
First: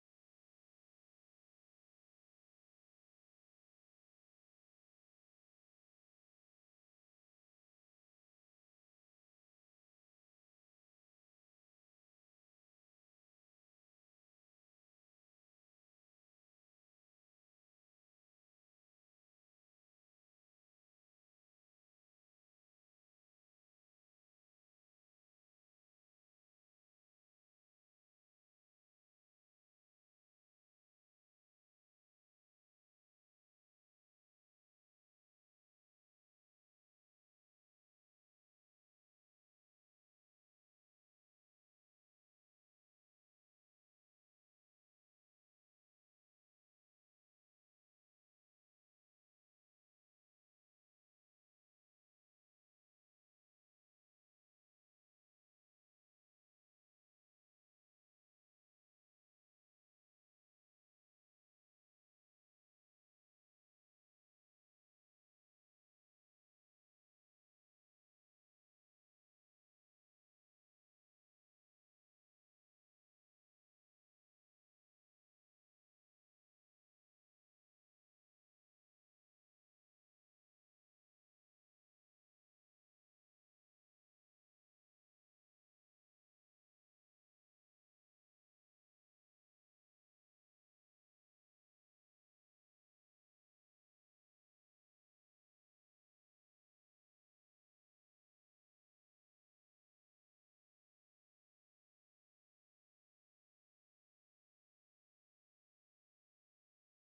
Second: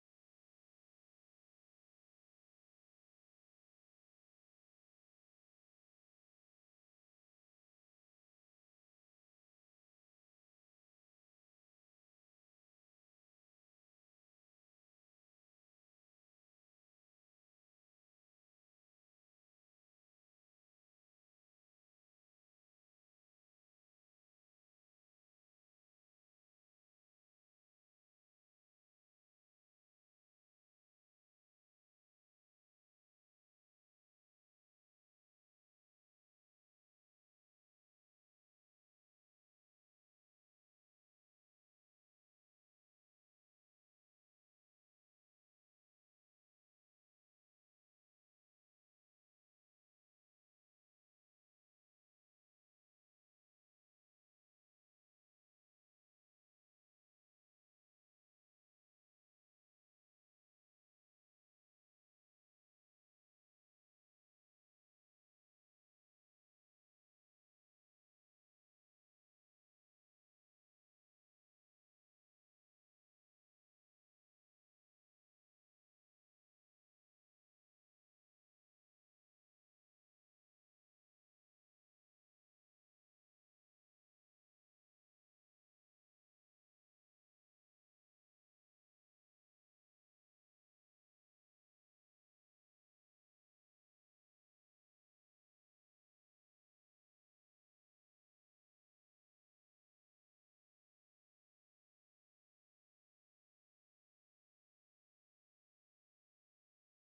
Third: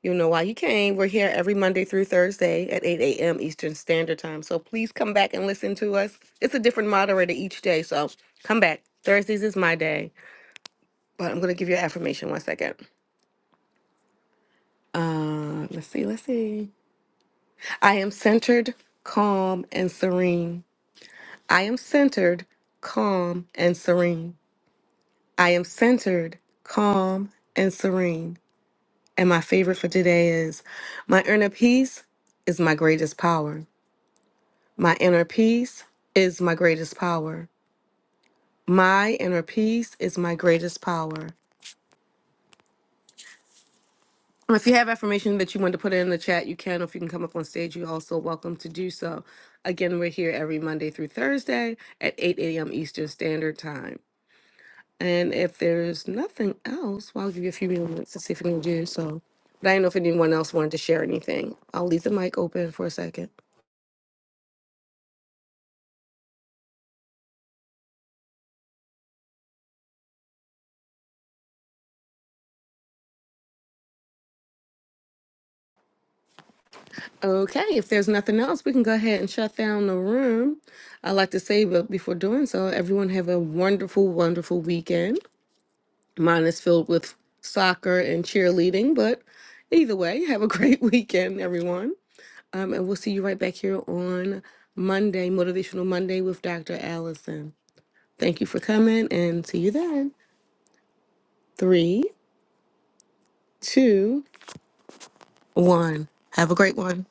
[SPEAKER 1] you know why you came. We're here every Monday through Thursday at 8 a.m. Eastern Standard Time. So please come back and listen to us. It's a different moderator each day, so come back. Thursdays is my day, but I'm going to give you an affirmation one second. Uh, let's see, let's see. I am centered, calm, and serene. I am centered, calm, and serene. I am centered, calm, and serene. And my favorite for today is my inner peace is my greatest power. My inner peace is my greatest power. My inner peace is my greatest power. And If you have affirmation that you want to put in the chat, you can. If you can come up on stage, you're also welcome to do so. Again, we're here every Monday through Thursday at 8 a.m. Eastern Standard Time. And if there's nothing else, well, I'll give you a few minutes to see if we can do so. But I don't know if anyone else wanted to share anything. I'll leave the mic open for a second. Okay, if there's nothing else, we can go ahead and shut down the room. I'd like to say, but before doing so, everyone have a wonderful, wonderful weekend. Mine is filled with soccer and cheerleading, but either way, have a great weekend, everyone. Um, and we'll see you right back here on Monday, Motivational Monday with Dr. Allison. Thank you for coming and see you then. Three, two, one. Have a great one.